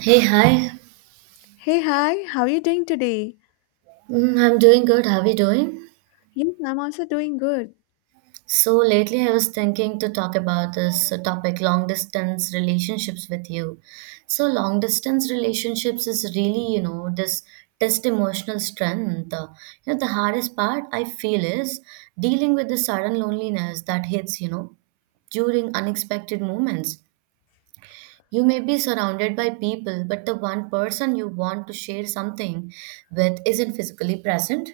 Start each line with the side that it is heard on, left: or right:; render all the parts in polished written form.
right: Hey, hi.
left: Hey, hi, how are you doing today?
right: I'm doing good. How are you doing?
left: Yes, I'm also doing good.
right: So, lately I was thinking to talk about this topic long distance relationships with you. So, long distance relationships is really, this test emotional strength. The hardest part I feel is dealing with the sudden loneliness that hits, during unexpected moments. You may be surrounded by people, but the one person you want to share something with isn't physically present.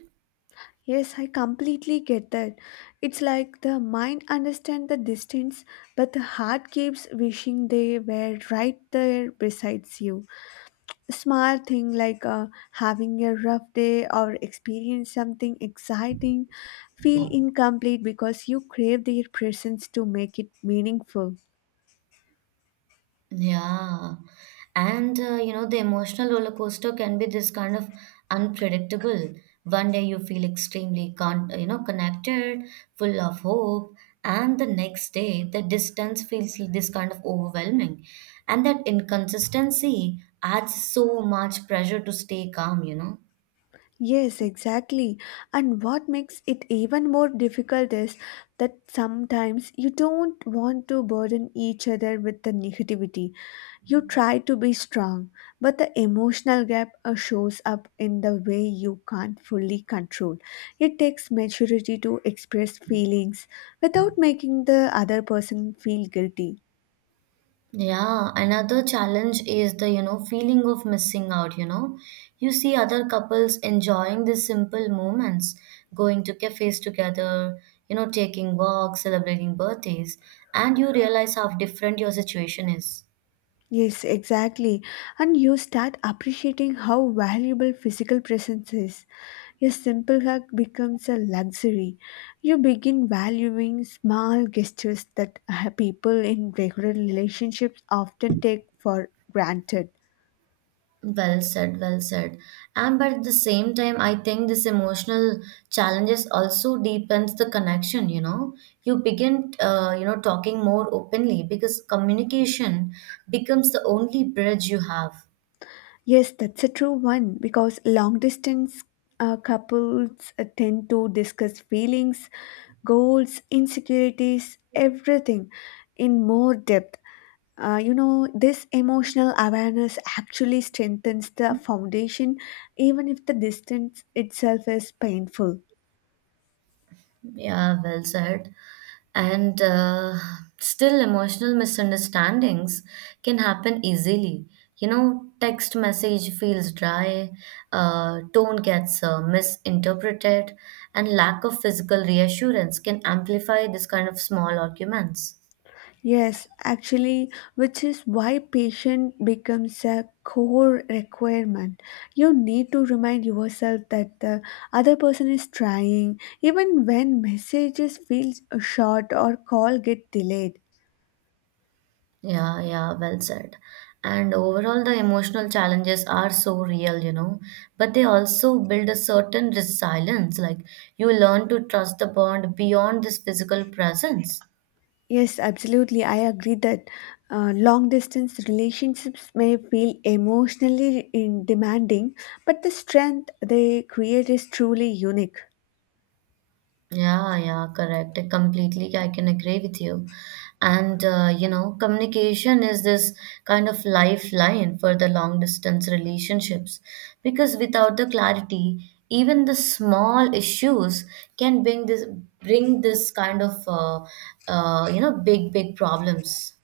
left: Yes, I completely get that. It's like the mind understands the distance, but the heart keeps wishing they were right there besides you. Small thing like having a rough day or experience something exciting feel incomplete because you crave their presence to make it meaningful.
right: Yeah. And the emotional roller coaster can be this kind of unpredictable. One day you feel extremely con connected, full of hope, and the next day the distance feels this kind of overwhelming. And that inconsistency adds so much pressure to stay calm.
left: Yes, exactly. And what makes it even more difficult is that sometimes you don't want to burden each other with the negativity. You try to be strong, but the emotional gap shows up in the way you can't fully control. It takes maturity to express feelings without making the other person feel guilty.
right: Yeah, another challenge is the feeling of missing out, you know. You see other couples enjoying these simple moments, going to cafes together, taking walks, celebrating birthdays, and you realize how different your situation is.
left: Yes, exactly. And you start appreciating how valuable physical presence is. A simple hug becomes a luxury. You begin valuing small gestures that people in regular relationships often take for granted.
right: Well said, well said. And but at the same time, I think this emotional challenges also deepens the connection. You begin, talking more openly because communication becomes the only bridge you have.
left: Yes, that's a true one because long distance couples tend to discuss feelings, goals, insecurities, everything in more depth. This emotional awareness actually strengthens the foundation, even if the distance itself is painful.
right: Yeah, well said. And still, emotional misunderstandings can happen easily. You know, text message feels dry, tone gets misinterpreted, and lack of physical reassurance can amplify this kind of small arguments.
left: Yes, actually, which is why patience becomes a core requirement. You need to remind yourself that the other person is trying, even when messages feel short or call get delayed.
right: Yeah, yeah, well said. And overall, the emotional challenges are so real, but they also build a certain resilience. Like you learn to trust the bond beyond this physical presence.
left: Yes, absolutely. I agree that long distance relationships may feel emotionally in demanding, but the strength they create is truly unique.
right: Yeah, yeah, correct. Completely, I can agree with you. And communication is this kind of lifeline for the long distance relationships because without the clarity, even the small issues can bring this kind of big big problems.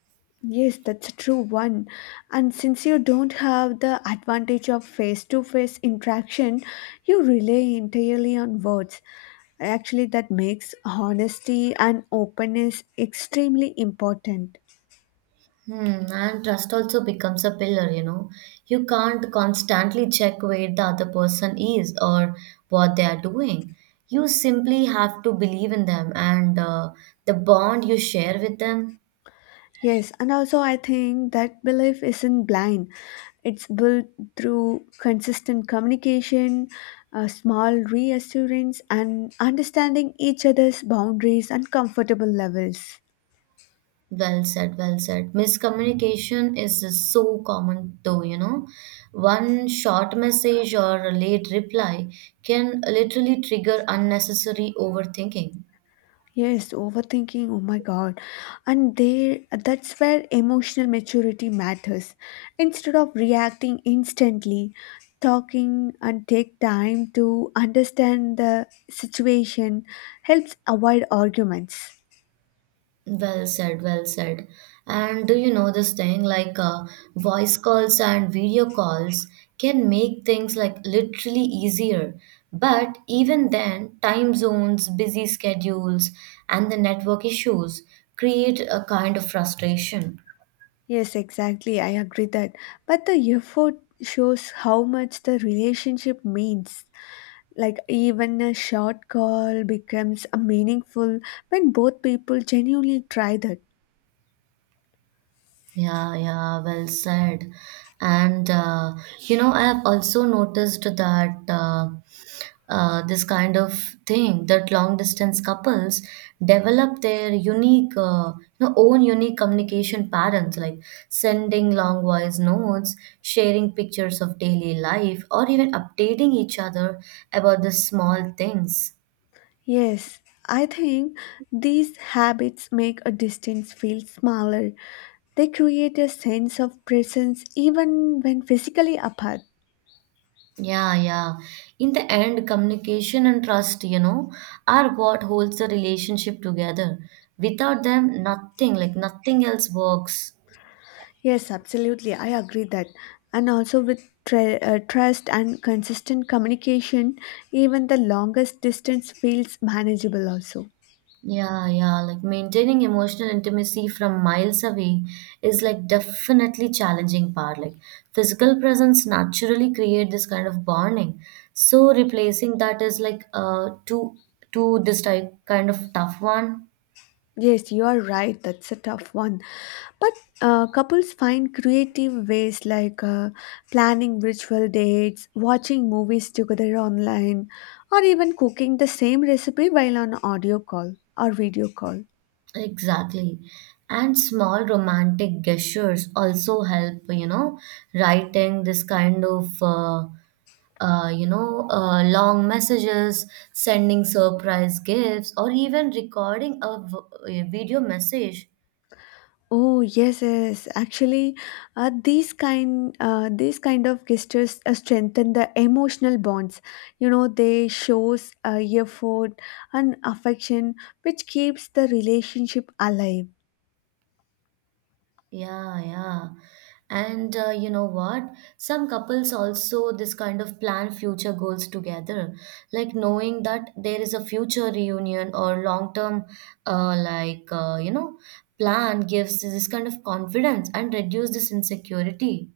left: Yes, that's a true one. And since you don't have the advantage of face to face interaction, you rely entirely on words. Actually, that makes honesty and openness extremely important.
right: Hmm, and trust also becomes a pillar, you know. You can't constantly check where the other person is or what they are doing. You simply have to believe in them and the bond you share with them.
left: Yes, and also I think that belief isn't blind. It's built through consistent communication, small reassurance, and understanding each other's boundaries and comfortable levels.
right: Well said, well said. Miscommunication is so common though, you know. One short message or a late reply can literally trigger unnecessary overthinking.
left: Yes, overthinking. Oh my God. And there, that's where emotional maturity matters. Instead of reacting instantly, talking and take time to understand the situation helps avoid arguments.
right: Well said, well said. And do you know this thing like voice calls and video calls can make things like literally easier. But even then, time zones, busy schedules, and the network issues create a kind of frustration.
left: Yes, exactly. I agree that. But the effort shows how much the relationship means. Like even a short call becomes a meaningful when both people genuinely try that.
right: Yeah, yeah, well said. And I have also noticed that this kind of thing that long distance couples develop their unique own unique communication patterns like sending long voice notes sharing pictures of daily life or even updating each other about the small things
left: Yes, I think these habits make a distance feel smaller. They create a sense of presence even when physically apart.
right: yeah, yeah. In the end, communication and trust, you know, are what holds the relationship together. Without them, nothing, like nothing else works.
left: Yes, absolutely. I agree that. And also with trust and consistent communication, even the longest distance feels manageable also.
right: Yeah, yeah, like maintaining emotional intimacy from miles away is like definitely challenging part. Like physical presence naturally create this kind of bonding. So replacing that is like to this type kind of tough one.
left: Yes, you are right. That's a tough one. But couples find creative ways like planning virtual dates, watching movies together online, or even cooking the same recipe while on audio call or video call.
right: Exactly. And small romantic gestures also help, you know, writing this kind of long messages, sending surprise gifts, or even recording a video message.
left: Oh yes, yes. Actually, these kind of gestures strengthen the emotional bonds. You know, they shows effort and affection, which keeps the relationship alive.
right: Yeah, yeah. And you know what? Some couples also this kind of plan future goals together, like knowing that there is a future reunion or long term, uh, like uh, you know, plan gives this kind of confidence and reduce this insecurity.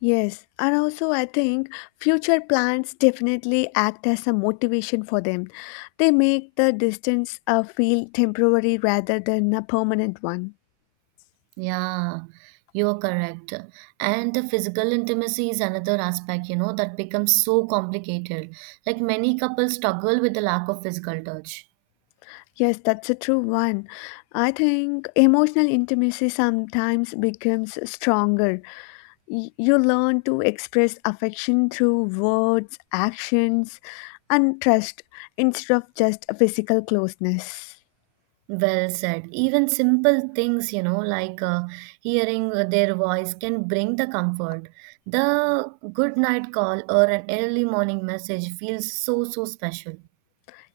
left: Yes, and also I think future plans definitely act as a motivation for them. They make the distance feel temporary rather than a permanent one.
right: Yeah, you're correct. And the physical intimacy is another aspect, you know, that becomes so complicated. Like many couples struggle with the lack of physical touch.
left: Yes, that's a true one. I think emotional intimacy sometimes becomes stronger. You learn to express affection through words, actions, and trust instead of just physical closeness.
right: Well said. Even simple things, you know, like hearing their voice can bring the comfort. The good night call or an early morning message feels so, so special.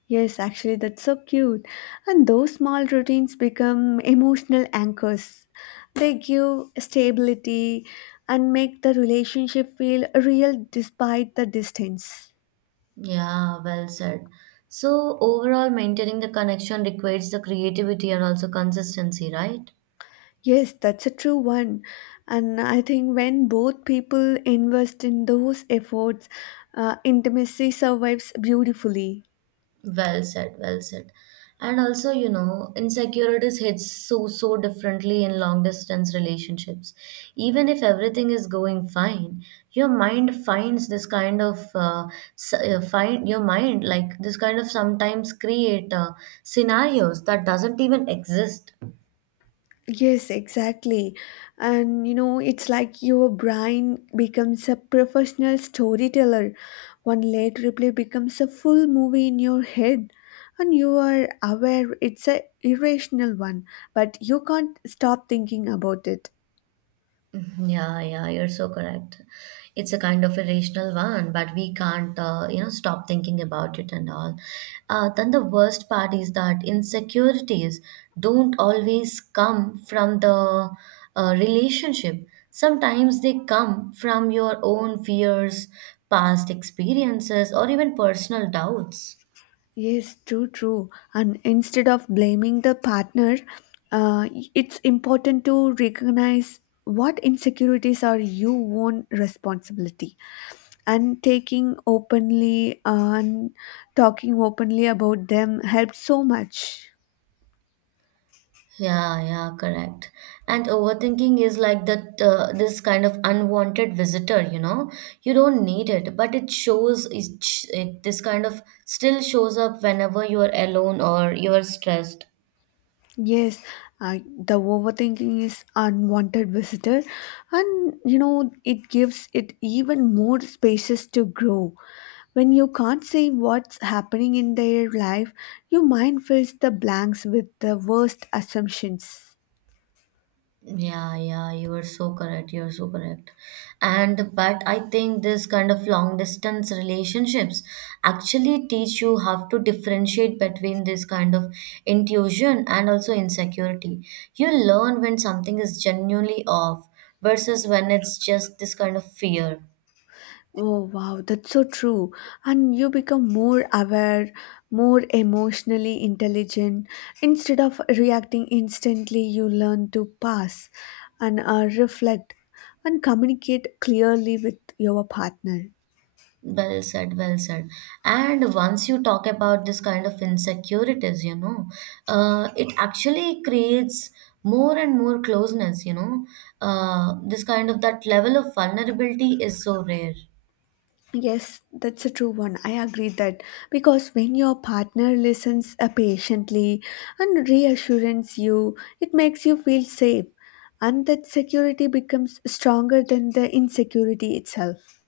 left: Yes, actually, that's so cute. And those small routines become emotional anchors. They give stability and make the relationship feel real despite the distance.
right: Yeah, well said. So, overall, maintaining the connection requires the creativity and also consistency, right?
left: Yes, that's a true one. And I think when both people invest in those efforts, intimacy survives beautifully.
right: Well said, well said. And also, you know, insecurities hits so so differently in long distance relationships. Even if everything is going fine, your mind finds this kind of find your mind like this kind of sometimes create scenarios that doesn't even exist
left: Yes, exactly. And you know, it's like your brain becomes a professional storyteller. One late replay becomes a full movie in your head, and you are aware it's a irrational one, but you can't stop thinking about it.
right: mm-hmm. Yeah, yeah, you're so correct. It's a kind of irrational one, but we can't stop thinking about it and all. Then the worst part is that insecurities don't always come from the relationship. Sometimes they come from your own fears, past experiences, or even personal doubts.
left: Yes, true, true. And instead of blaming the partner, uh, it's important to recognize what insecurities are your own responsibility and taking openly and talking openly about them helped so much.
right: Yeah, yeah, correct. And overthinking is like that this kind of unwanted visitor, you know. You don't need it, but it this kind of still shows up whenever you are alone or you are stressed.
left: Yes, I, the overthinking is unwanted visitor, and you know it gives it even more spaces to grow when you can't see what's happening in their life. Your mind fills the blanks with the worst assumptions.
right: Yeah, yeah, you are so correct. You are so correct. And but I think this kind of long distance relationships actually teach you how to differentiate between this kind of intuition and also insecurity. You learn when something is genuinely off versus when it's just this kind of fear.
left: Oh, wow, that's so true. And you become more aware, more emotionally intelligent. Instead of reacting instantly, you learn to pass and reflect and communicate clearly with your partner.
right: Well said, well said. And once you talk about this kind of insecurities, you know, it actually creates more and more closeness, you know. This kind of that level of vulnerability is so rare.
left: Yes, that's a true one. I agree that because when your partner listens patiently and reassures you, it makes you feel safe, and that security becomes stronger than the insecurity itself.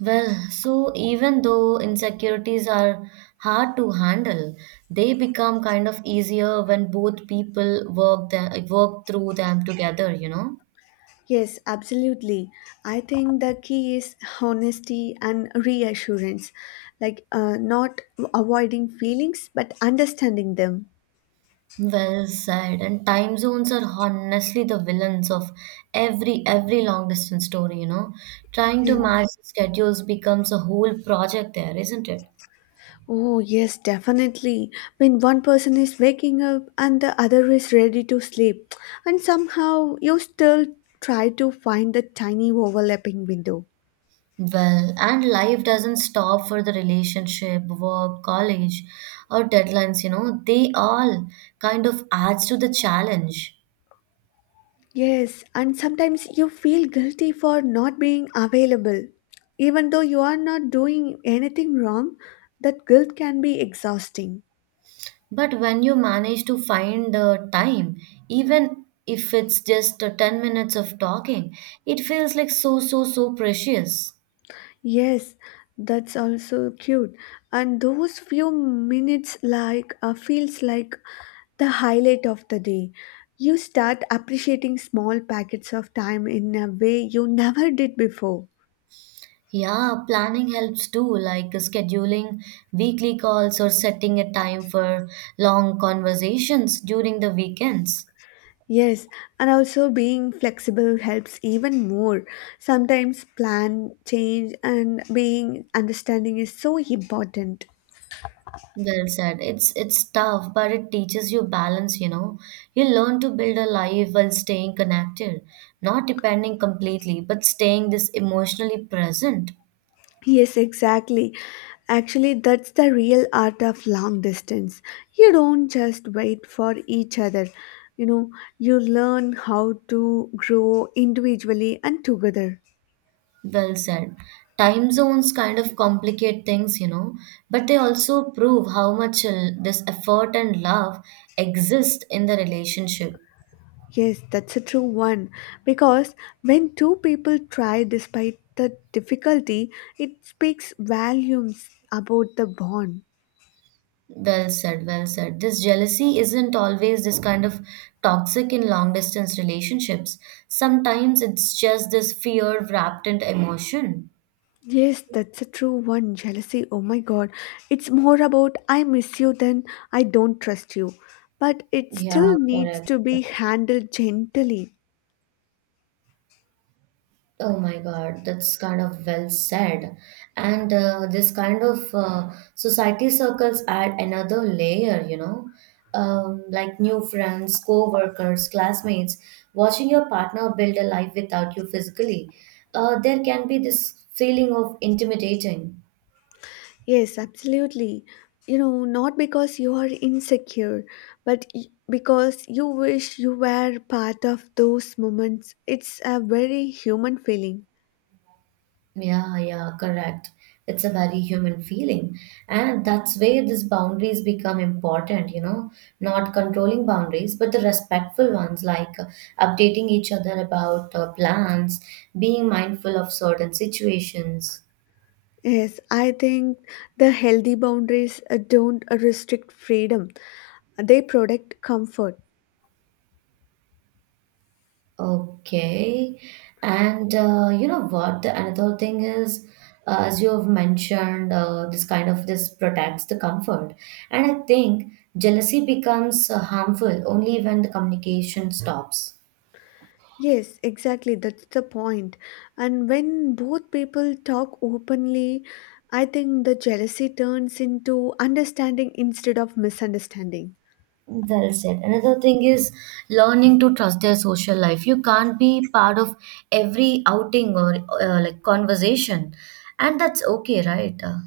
right: Well, so even though insecurities are hard to handle, they become kind of easier when both people work through them together, you know.
left: Yes, absolutely. I think the key is honesty and reassurance, like not avoiding feelings but understanding them.
right: Well said. And time zones are honestly the villains of every long distance story, you know. Trying
left: Yeah.
right: to match schedules becomes a whole project there, isn't it?
left: Oh, yes, definitely. When one person is waking up and the other is ready to sleep, and somehow you still try to find the tiny overlapping window.
right: Well, and life doesn't stop for the relationship, work, college, or deadlines, you know. They all kind of adds to the challenge.
left: Yes, and sometimes you feel guilty for not being available. Even though you are not doing anything wrong, that guilt can be exhausting.
right: But when you manage to find the time, even if it's just 10 minutes of talking, it feels like so, so, so precious.
left: Yes, that's also cute. And those few minutes like feels like the highlight of the day. You start appreciating small packets of time in a way you never did before.
right: Yeah, planning helps too, like scheduling weekly calls or setting a time for long conversations during the weekends.
left: Yes, and also being flexible helps even more. Sometimes plan, change, and being understanding is so important.
right: Well said. It's tough, but it teaches you balance, you know. You learn to build a life while staying connected, not depending completely, but staying this emotionally present.
left: Yes, exactly. Actually, that's the real art of long distance. You don't just wait for each other. You know, you learn how to grow individually and together.
right: Well said. Time zones kind of complicate things, you know, but they also prove how much this effort and love exist in the relationship.
left: Yes, that's a true one. Because when two people try despite the difficulty, it speaks volumes about the bond.
right: Well said, well said. This jealousy isn't always this kind of toxic in long distance relationships. Sometimes it's just this fear wrapped into emotion.
left: Yes, that's a true one. Jealousy, oh my god. It's more about I miss you than I don't trust you. But it
right: Yeah,
left: still needs
right: correct.
left: to be handled gently.
right: Oh my God, that's kind of well said. And this kind of society circles add another layer, you know, like new friends, co-workers, classmates, watching your partner build a life without you physically. There can be this feeling of intimidating.
left: Yes, absolutely. You know, not because you are insecure, but because you wish you were part of those moments. It's a very human feeling.
right: Yeah, yeah, correct. It's a very human feeling. And that's where these boundaries become important, you know, not controlling boundaries, but the respectful ones, like updating each other about plans, being mindful of certain situations.
left: Yes, I think the healthy boundaries don't restrict freedom, they protect comfort.
right: Okay. And you know what? The another thing is, as you have mentioned, this kind of this protects the comfort. And I think jealousy becomes harmful only when the communication stops.
left: Yes, exactly. That's the point. And when both people talk openly, I think the jealousy turns into understanding instead of misunderstanding.
right: Well said. Another thing is learning to trust their social life. You can't be part of every outing or like conversation, and that's okay, right?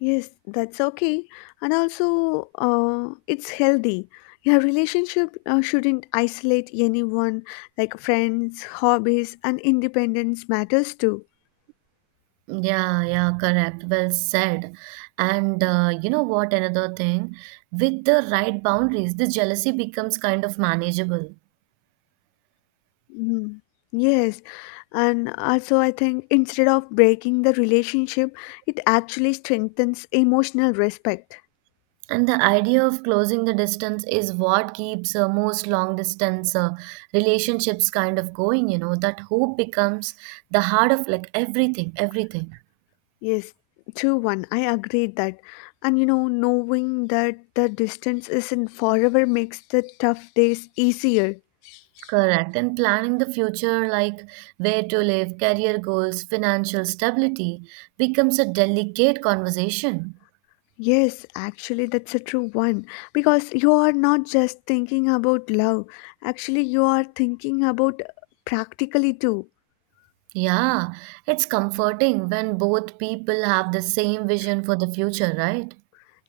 left: Yes, that's okay. And also, it's healthy. Your relationship shouldn't isolate anyone, like friends, hobbies, and independence matters too.
right: Yeah, yeah, correct. Well said. And you know what? Another thing, with the right boundaries, the jealousy becomes kind of manageable.
left: Mm. Yes, and also, I think instead of breaking the relationship, it actually strengthens emotional respect.
right: And the idea of closing the distance is what keeps most long distance relationships kind of going, you know, that hope becomes the heart of like everything, everything.
left: Yes, true one. I agree that. And you know, knowing that the distance isn't forever makes the tough days easier.
right: Correct. And planning the future, like where to live, career goals, financial stability, becomes a delicate conversation.
left: Yes, actually, that's a true one because you are not just thinking about love, actually, you are thinking about practically too.
right: Yeah, it's comforting when both people have the same vision for the future, right?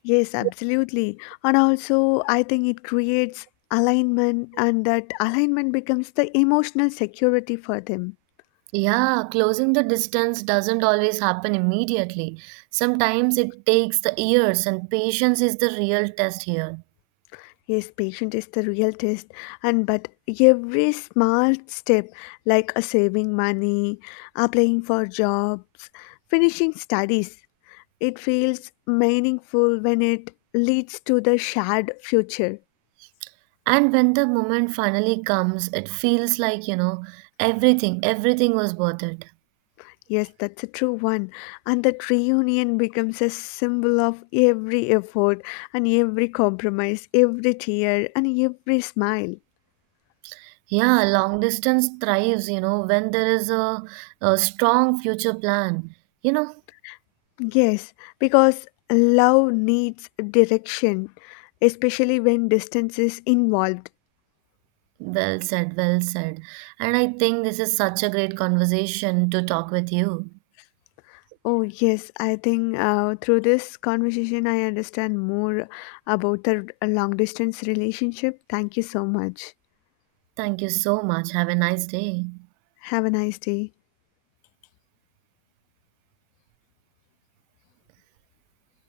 left: Yes, absolutely. And also, I think it creates alignment, and that alignment becomes the emotional security for them.
right: Yeah, closing the distance doesn't always happen immediately. Sometimes it takes the years, and patience is the real test here.
left: Yes, patient is the real test, and but every small step, like saving money, applying for jobs, finishing studies, it feels meaningful when it leads to the shared future.
right: And when the moment finally comes, it feels like, you know, everything, everything was worth it.
left: Yes, that's a true one. And that reunion becomes a symbol of every effort and every compromise, every tear and every smile.
right: Yeah, long distance thrives, you know, when there is a strong future plan. You know,
left: Yes, because love needs direction, especially when distance is involved.
right: well said, well said. And I think this is such a great conversation to talk with you.
left: Oh, yes, I think through this conversation, I understand more about the long distance relationship. Thank you so much.
right: Thank you so much. Have a nice day.
left: Have a nice day.